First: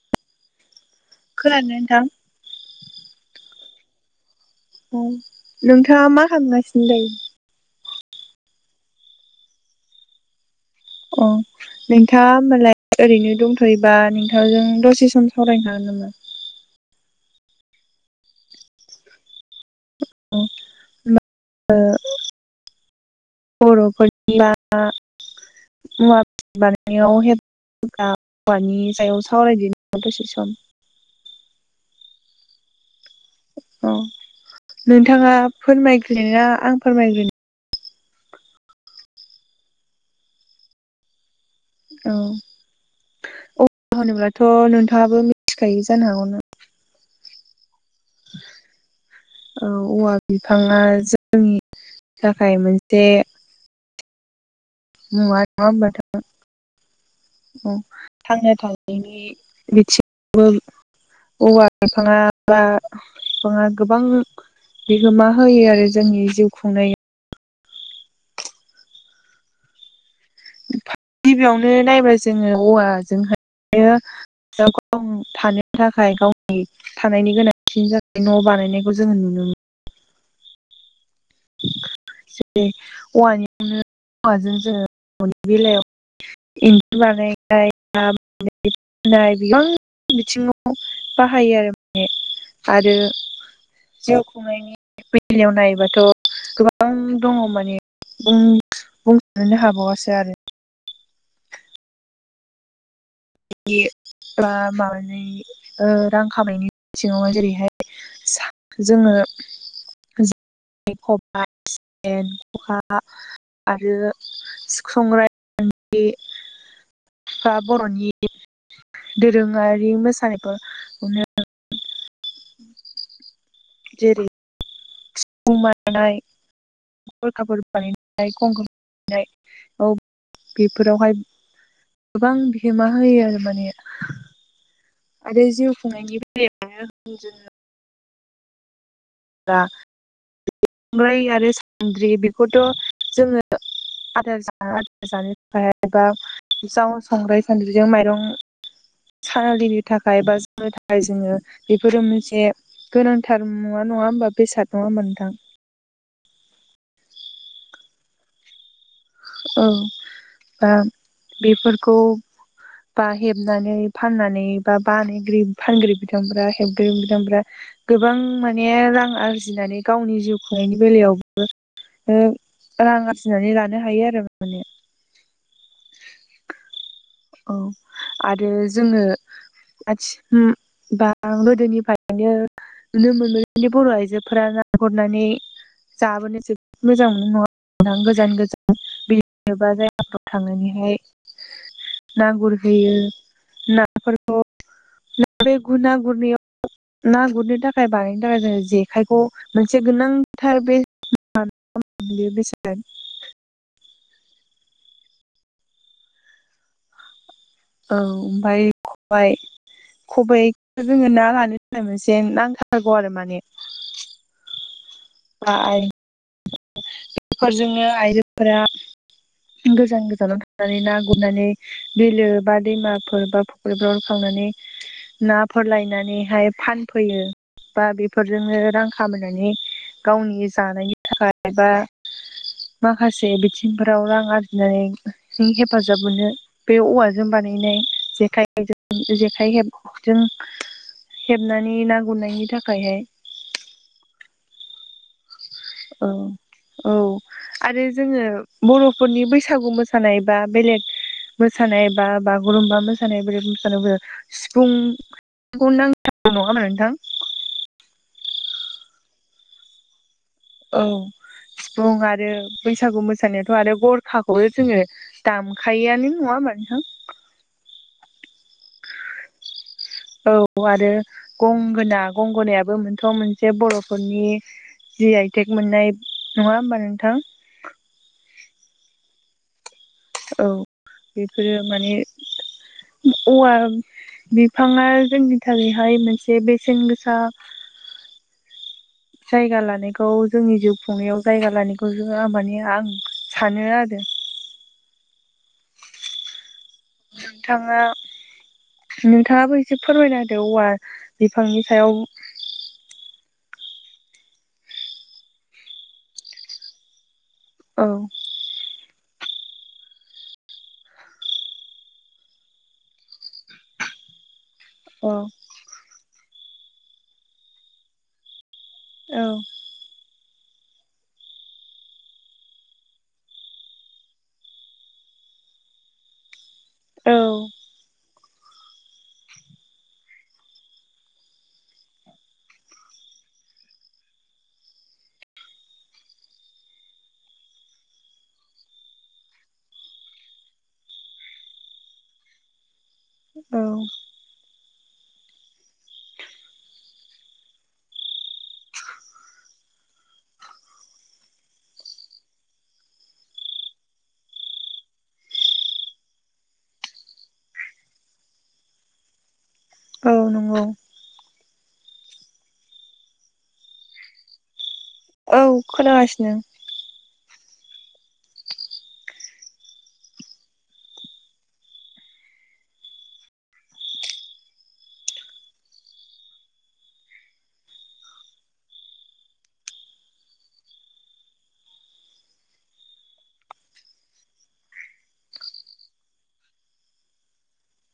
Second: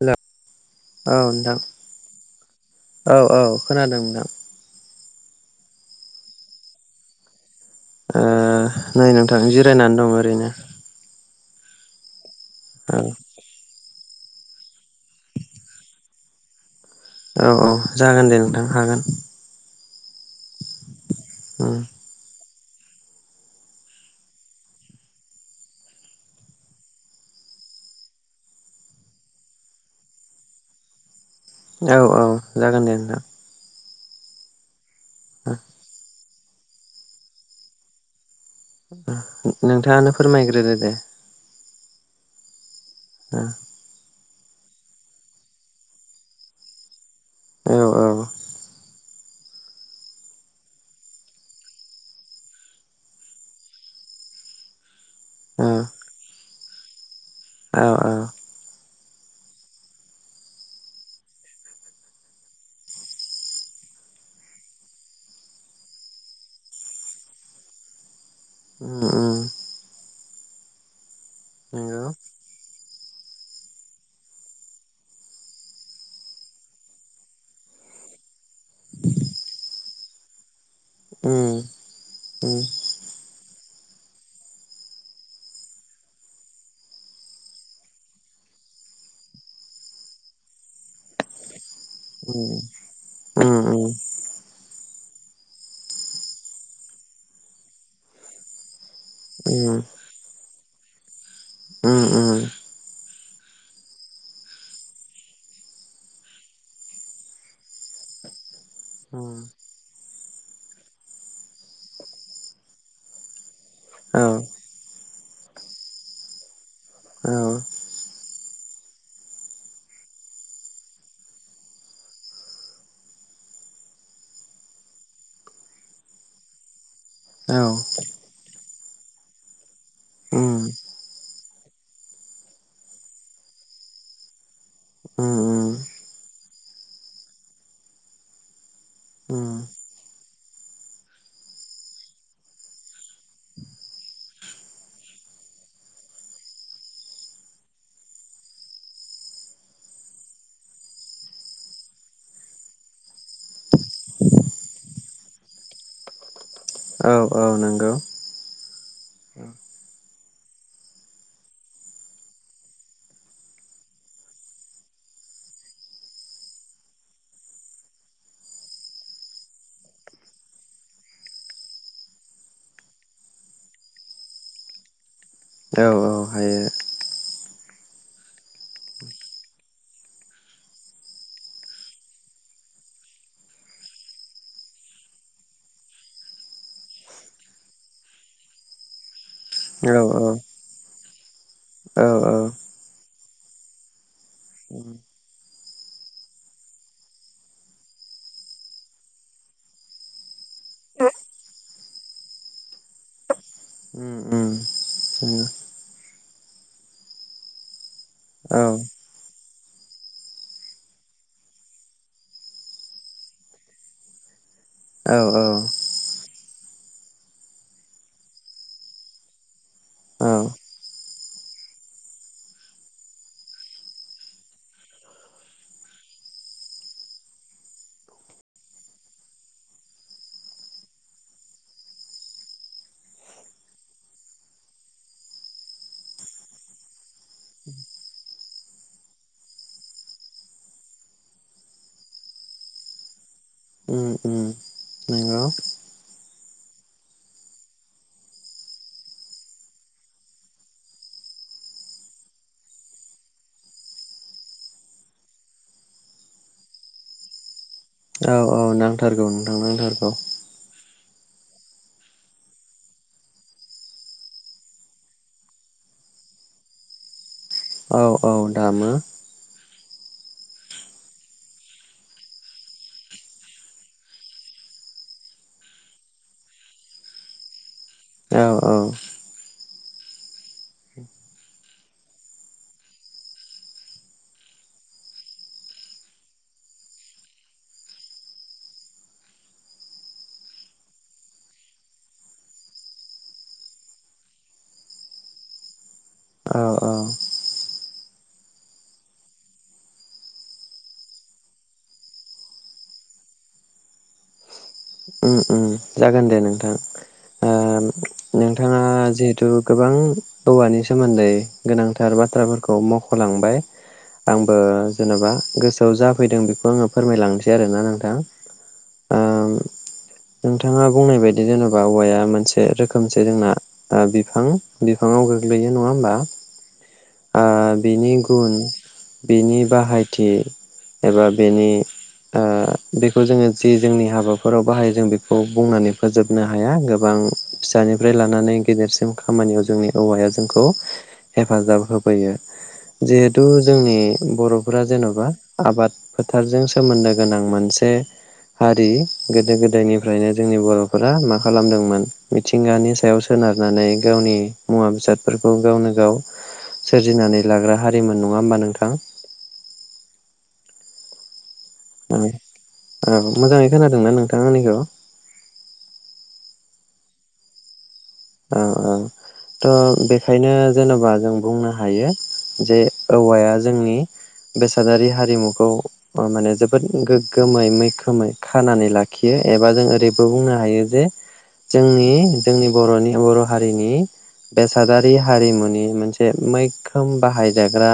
हेल' औ नोंथां औ औ खोनादों नोंथां। औ नोंथाङा मा खामगासिनो दायो। ओ नै नोंथां जिरायनानै दं ओरैनो। अ नोंथाङा होमबालाय औ ओरैनो दंथ थयोबा नोंथांजों दसे सम सावरायनो हागोन नामा? औ औ जागोन दे नोंथां हागोन। उम उम होमबा ओ बर'फोरनि ना [unintelligible] मुवा बेसाद बानायनायाव हेफाजाब हाबानि सायाव सावरायदिनि नामा दसे सम औ औ जागोन दे नोंथां। अ नोंथाङा फोरमायग्रोनो आं फोरमायग्रोनो? नोंथाङानो फोरमायग्रोदो दे। औ अ होनोब्लाथ' नोंथाङाबो मिथिखायो जानो हागौनो ना औ औ। औ औवा बिफाङा जोंनि थाखाय मोनसे मुवा नङा औ होनबा नोंथां? उम औ औ थांना थानायनि बिथिङबो [unintelligible] औवा बिफाङा बा बिफांआ गोबां बिहोमा होयो आरो जोंनि जिउ खुंनाय उम उम। गिबियावनो नंगौ नायबाय जोङो औवाजोंहायो गाव थानो थाखाय गावनि। थानायनि गोनांथि जोंनि न' बानायनायखौ जोङो नुनो मोनो। उ। जेरै औवानियावनो औवाजों जोङो न'नि बेलायाव इन्दिुर बानायनाय नाानायनाय बिबां बिथिङाव। [unintelligible] बाहायो आरो माने उम आरो उम जिउ खुंनायनि बिलियाव नायोबाथ'। [unintelligible] गोबां दङ माने बुंनो नो उम हाबावासै आरो ओम ओ। बे बा माबानानै। [unintelligible] रां खामायनायनि बिङाव जेरैहाय जोङो उम जेखाइ, खबाय, सेन, खखा आरो औ सिखंरा औ बर'नि। [unintelligible] दोरोङारि मोसानायनो। [unintelligible] जेरै - मुमानाय। [unintelligible] कफुर उम बानायनाय गंख्र बानायनाय औ बेफोरावहाय। [unintelligible] गोबां बिहोमा होयो आरो माने। उम आरो जिउ खुंनायनि बेलायावनो। [inaudible] संराय आरो सानद्रि बेखौथ' जोङो आदार ज आदार जानो थाखाय बा जाव संख्रै सान्द्रिजों माइरं। [unintelligible] सानालिनो थाखाय बा जानो थाखाय जोङो बेफोरो मोनसे गोनांथार नुवा नङा होमबा बेसाद नङा होमबा नोंथां? औ औ। नोंगौ। औ बा बेफोरखौ बा हेबनानै फाननानै बा फानग्रा बिथांफोरा रेबग्रा बिथांफोरा गोबां माने रां आरजिनानै गावनि जिउ खुंनायनि बेलायावबो रां आरजिनानै लानो हायो आरो। औ औ हायो। औ आरो जोङो आथि ओ बा गोदोनिफ्रायनो नुनो मोनोदि बर' आइजोफोरा ना गुरनानै जाबोनो जोबोद मोजां मोनो नङा [unintelligible] गोजान गोजान बि बबेबा औ जायगाफ्राव औ थांनानैहाय औ ना औ गुरहैयो। नाफोरखौ उम बे गुर ना गुरनायाव ना गुरनो थाखाय बानायनो थाखाय जों जेखायखौ मोनसे गोनांथार बे [unintelligible] उम उम उम। औ औ ओमफ्राय खबाय। खबायखौ जोङो ना लानो थाखाय मोनसे नांथारगौ आरो माने। औ औ। बेफोरजोंनो आइजोफोरा गोजान औ गोजानाव थांनानै ना गुरनानै बिलो बा दैमाफोर बा फुख्रिफोराव थांनानै नाफोर लायनानैहाय फानफैयो। बा बेफोरजोंनो रां खामायनानै गावनि जानायनि थाखाय एबा माखासे बिथिंफोराव रां आरजिनानै हेफाजाब मोनो, बे औवा जों बानायनाय जेखाइजों, जेखाइ हेब जों। हेबनानै ना गुरनायनि थाखायहाय। उम उम नंगौ। औ औ। आरो जोङो बर'फोरनि बैसागु मोसानाय बा बेलेग मोसानाय बा बागुरुमबा मोसानाय बोरै मोसानो सिफुं खौ नांथारगौ नङा होनबा नोंथां? औ औ नांथारगौ नोंथां नांथारगौ। औ सिफुं आरो बैसागु मोसानायावथ' आरो गरखाखौबो जोङो दामखायोआनो नङा होनबा नोंथां? औ औ दामो। औ आरो गंगोना, गंगोनायाबो मोनथ' मोनसे बर'फोरनि जि आइ टेक मोननाय नङा होमबा नोंथां? औ औ। औ बेफोरो माने औवा बिफाङा जोंनि थाखायहाय मोनसे बेसेन गोसा जायगा लानायखौ जोंनि जिउ खुंनायाव जायगा लानायखौ जो मानि आं सानो आरो। औ औ नोंथाङा नोंथाङाबो एसे फोरमायना होदो औवा बिफांनि सायाव। उम उम। जागोन दे नोंथां। ओ औ। नोंथाङा ओ जिहेथु गोबां औवानि सोमोन्दै गोनांथार बाथ्राफोरखौ मख'लांबाय। आंबो औ जेन'बा गोसोआव जाफैदों बेखौ आङो फोरमायलांनोसै आरोना नोंथां। औ। ओम नोंथाङा बुंनाय बायदि जेन'बा औवाया मोनसे रोखोमसे जोंना ओ बिफां, बिफाङाव गोग्लैयो नङा होमबा? औ ओ बेनि गुन बेनि बाहायथि एबा बेनि ओ बेखौ जोङो जि जोंनि हाबाफोराव बाहायो जों बेखौ बुंनानै फोजोबनो हाया गोबां फिसानिफ्राय लानानै गेदेरसिम खामानियाव जोंनि औवाया जोंखौ हेफाजाब होबोयो। जिहेथु औ जोंनि बर'फोरा जेन'बा आबाद फोथारजों सोमोन्दो गोनां मोनसे हारि गोदो-गोदायनिफ्रायनो जोंनि बर'फोरा मा खालामदोंमोन मिथिंगानि सायाव सोनारनानै गावनि मुवा बेसादफोरखौ गावनो गाव सोरजिनानै लाग्रा हारिमोन नङा होमबा नोंथां औ नंगौ औ औ मोजाङै खोनादोंना नोंथाङा आंनिखौ औ खोनागासिनो औ औ ओं थ' बेखायनो जेनेबा जों बुंनो हायो। जे औवाया जोंनि बेसादारि हारिमुखौ माने जोबोद गोग्गोमै मैखोमै खानानै लाखियो एबा जों ओरैबो बुंनो हायो जे जोंनि जोंनि बर'नि बर' हारिनि बेसादारि हारिमुनि मोनसे मैखोम बाहायजाग्रा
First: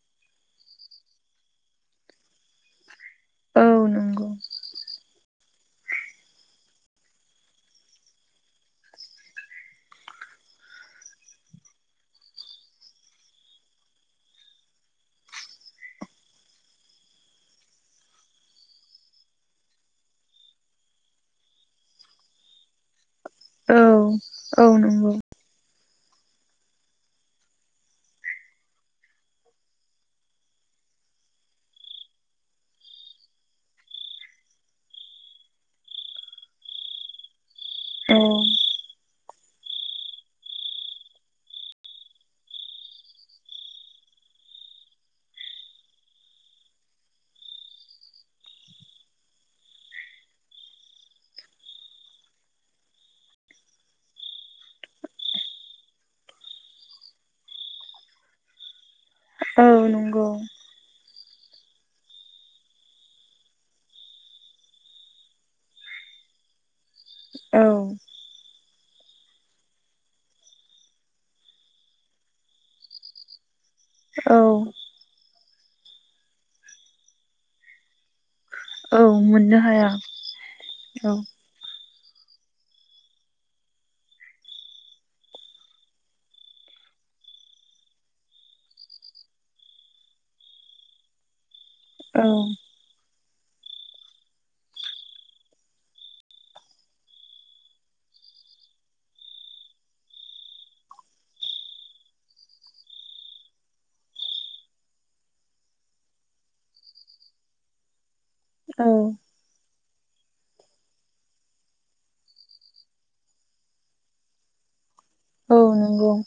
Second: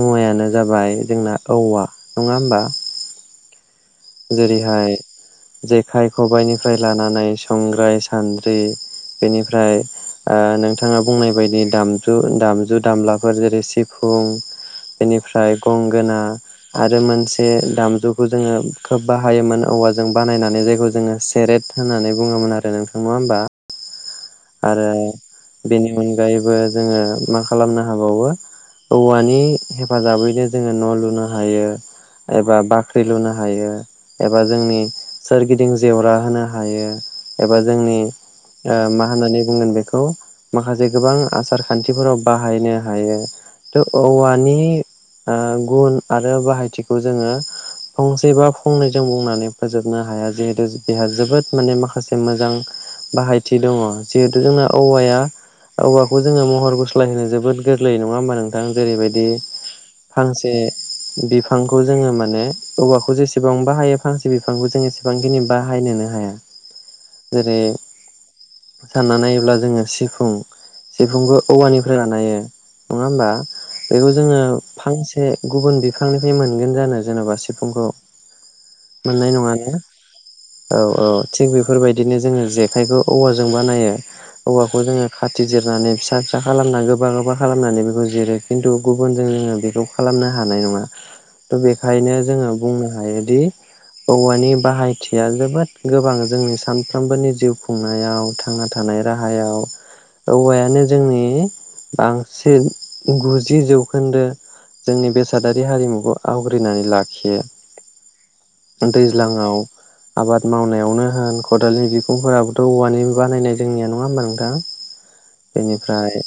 मुवायानो जाबाय जोंना औवा नङा होमबा औ नंगौ जेरैहाय जेखाइ, खबाइनिफ्राय लानानै संग्राय, सान्द्रि बेनिफ्राय ओ नोंथाङा बुंनाय बायदि दामजु दामजु दामलाफोर जेरै सि फुं बेनिफ्राय गंगोना आरो मोनसे दामजुखौ दोङो खोब बाहायोमोन औवाजों बानायनानै जायखौ जोङो सेरेट होननानै बुङोमोन आरो नोंथां नङा होमबा? औ औ आरो नंगौ बेनि अनगायैबो जोङो मा खालामनो हाबावो औवानि हेफाजाबैनो जोङो न' लुनो हायो। एबा बाख्रि लुनो हायो। एबा जोंनि सोरगिदिं जेवरा होनो हायो एबा जोंनि औ ओ मा होननानै बुंगोन बेखौ माखासे गोबां आसार खान्थिफोराव बाहायनो हायो। थ' औवानि ओ गुन आरो बाहायथिखौ जोङो फंसे बा फंनैजों बुंनानै फोजोबनो हाया जिहेतु बेहा जोबोद माने माखासे मोजां बाहायथि दङ जिहेथु जोंना औवाया औवाखौ जोङो महर गुस्लाय होनो जोबोद गोरलै नङा होमबा नोंथां जेरैबायदि औ नंगौ फांसे बिफांखौ जोङो माने औवाखौ जेसेबां बाहायो फांसे बिफांखौ जों बेसेबांखिनि बाहायनोनो हाया। औ साना नायोब्ला‌ जोङो सिफुं बेखौबो जों औवानिफ्राय बानायो बेखौ औ जोङो फांसे गुबुन बिफांनिफ्राय मोनगोन जानो जेन'बा सिफुंखौ औ मोननाय नङा मोननो ने हाया औ औ थिग बेफोरबायदिनो जोङो जेखायखौ औवा जों बानायो। औवाखौ जोङो खाथि जिरनानै फिसा फिसा खालामनानै गोबा गोबा खालामनानै बेखौ जिरो। खिन्थु गुबुन‌ जोङो बेखौ खालामनो हानाय नङा। [inaudible] त' बेखायनो औ जोङो बुंनो हायोदि औवानि बाहायथिया जोबोद गोबां जोंनि सानफ्रोमबोनि जिउ खुंनायाव थांना थानाय राहायाव औवायानो जोंनि बांसिन गुजि जौखोन्दो जोंनि बेसादारि हारिमुखौ आवग्रिनानै लाखियो। औ दैज्लाङाव आबाद मावनायावनो हाल खदालनि बिखुंफोराबोथ' औवानि बानायनाय जोंनिया नङा होमा नोंथां औ नंगौ बेनिफ्राय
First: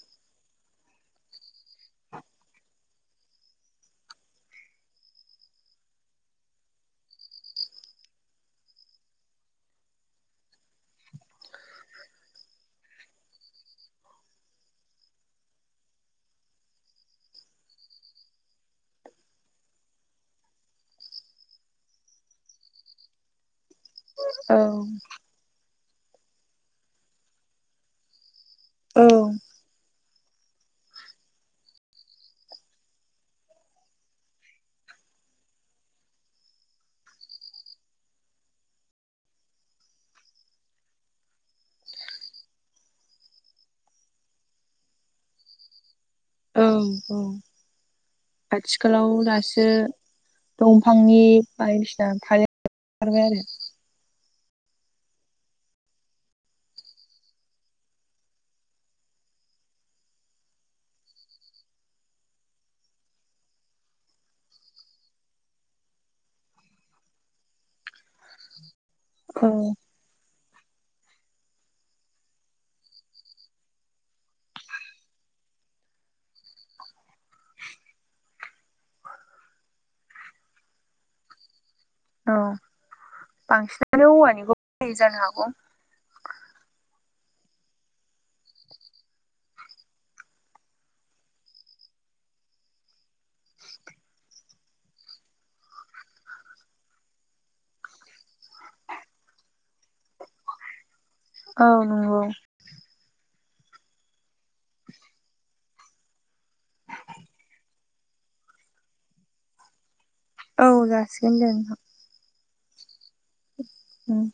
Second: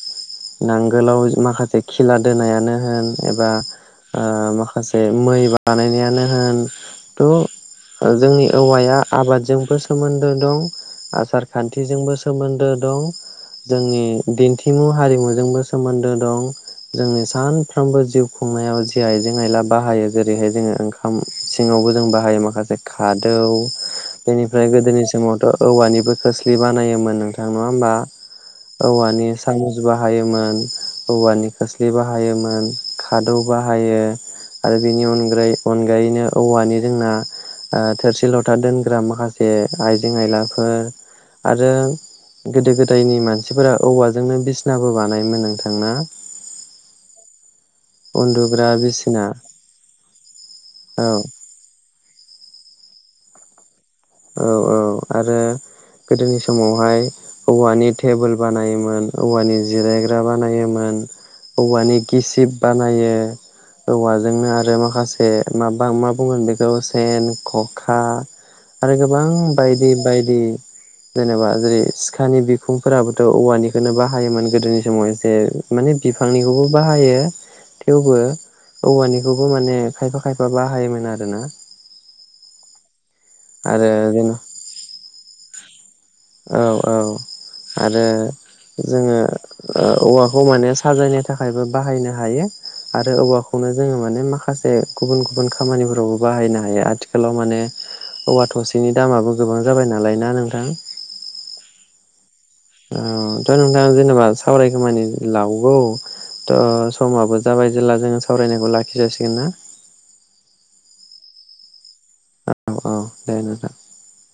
नांगोलाव माखासे खिला दोनायानो होन एबा। ओ माखासे मै बानायनायानो होन थ'। जोंनि औवाया आबादजोंबो सोमोन्दो दं आसार खान्थिजोंबो सोमोन्दो दं। जोंनि दिन्थिमु हारिमुजोंबो सोमोन्दो दं। जोंनि सानफ्रोमबो जिउ खुंनायाव जि आइजें आइला बाहायो जेरैहाय जोङो ओं खाम सिङावबो जों बाहायो माखासे खादौ। औ बेनिफ्राय गोदोनि समावथ' औवानिबो खोस्लि बानायोमोन नोंथां नङा होमबा? औ औवानि सामस बाहायोमोन। औवानि खोस्लि बाहायोमोन खादौ बाहायो। आरो बेनि अनगै अनगायैनो औवानि जोंना। थोरसि लथा दोनग्रा माखासे आइजें आयलाफोर आरो गोदो गोदायनि मानसिफोरा औवाजोंनो बिसनाबो बानायोमोन नोंथांना? औ औ उन्दुग्रा आथिखालाव बिसिना दासो औ दंफांनि। बायदिसिना थालिर खारबाय आरो [unintelligible] औ औ आरो गोदोनि समावहाय। औवानि टेबोल बानायोमोन औवानि जिरायग्रा बानायोमोन। औवानि गिसिब बानायो। औवाजोंनो आरो माखासे माबा मा बुंगोन बेखौ सेन खखा आरो गोबां औ बायदि बायदि जेनेबा जेरै सिखानि बिखुंफोराबोथ' औवानिखौनो बाहायोमोन गोदोनि समाव जे माने बिफांनिखौबो बाहायो थेवबो औवानिखौबो माने खायफा खायफा बाहायोमोन आरोना औ आरो बांसिनानो जेन औवानिखौ जानो हागौ औ औ आरो जोङो औवाखौ माने साजायनो थाखायबो बाहायनो हायो आरो औवाखौनो जोङो माने माखासे गुबुन गुबुन खामानिफोरावबो बाहायनो हायो आथिखालाव माने औवा थसेनि दामाबो गोबां जाबाय नालाय ना नोंथां औ नंगौ औ थ' नोंथाङा जेनेबा सावराय खामानि लावगौ थ' समाबो जाबाय जेब्ला जोङो सावरायनायखौ लाखि जासिगोन ना औ जासिगोन दे औ औ दे नोंथां उम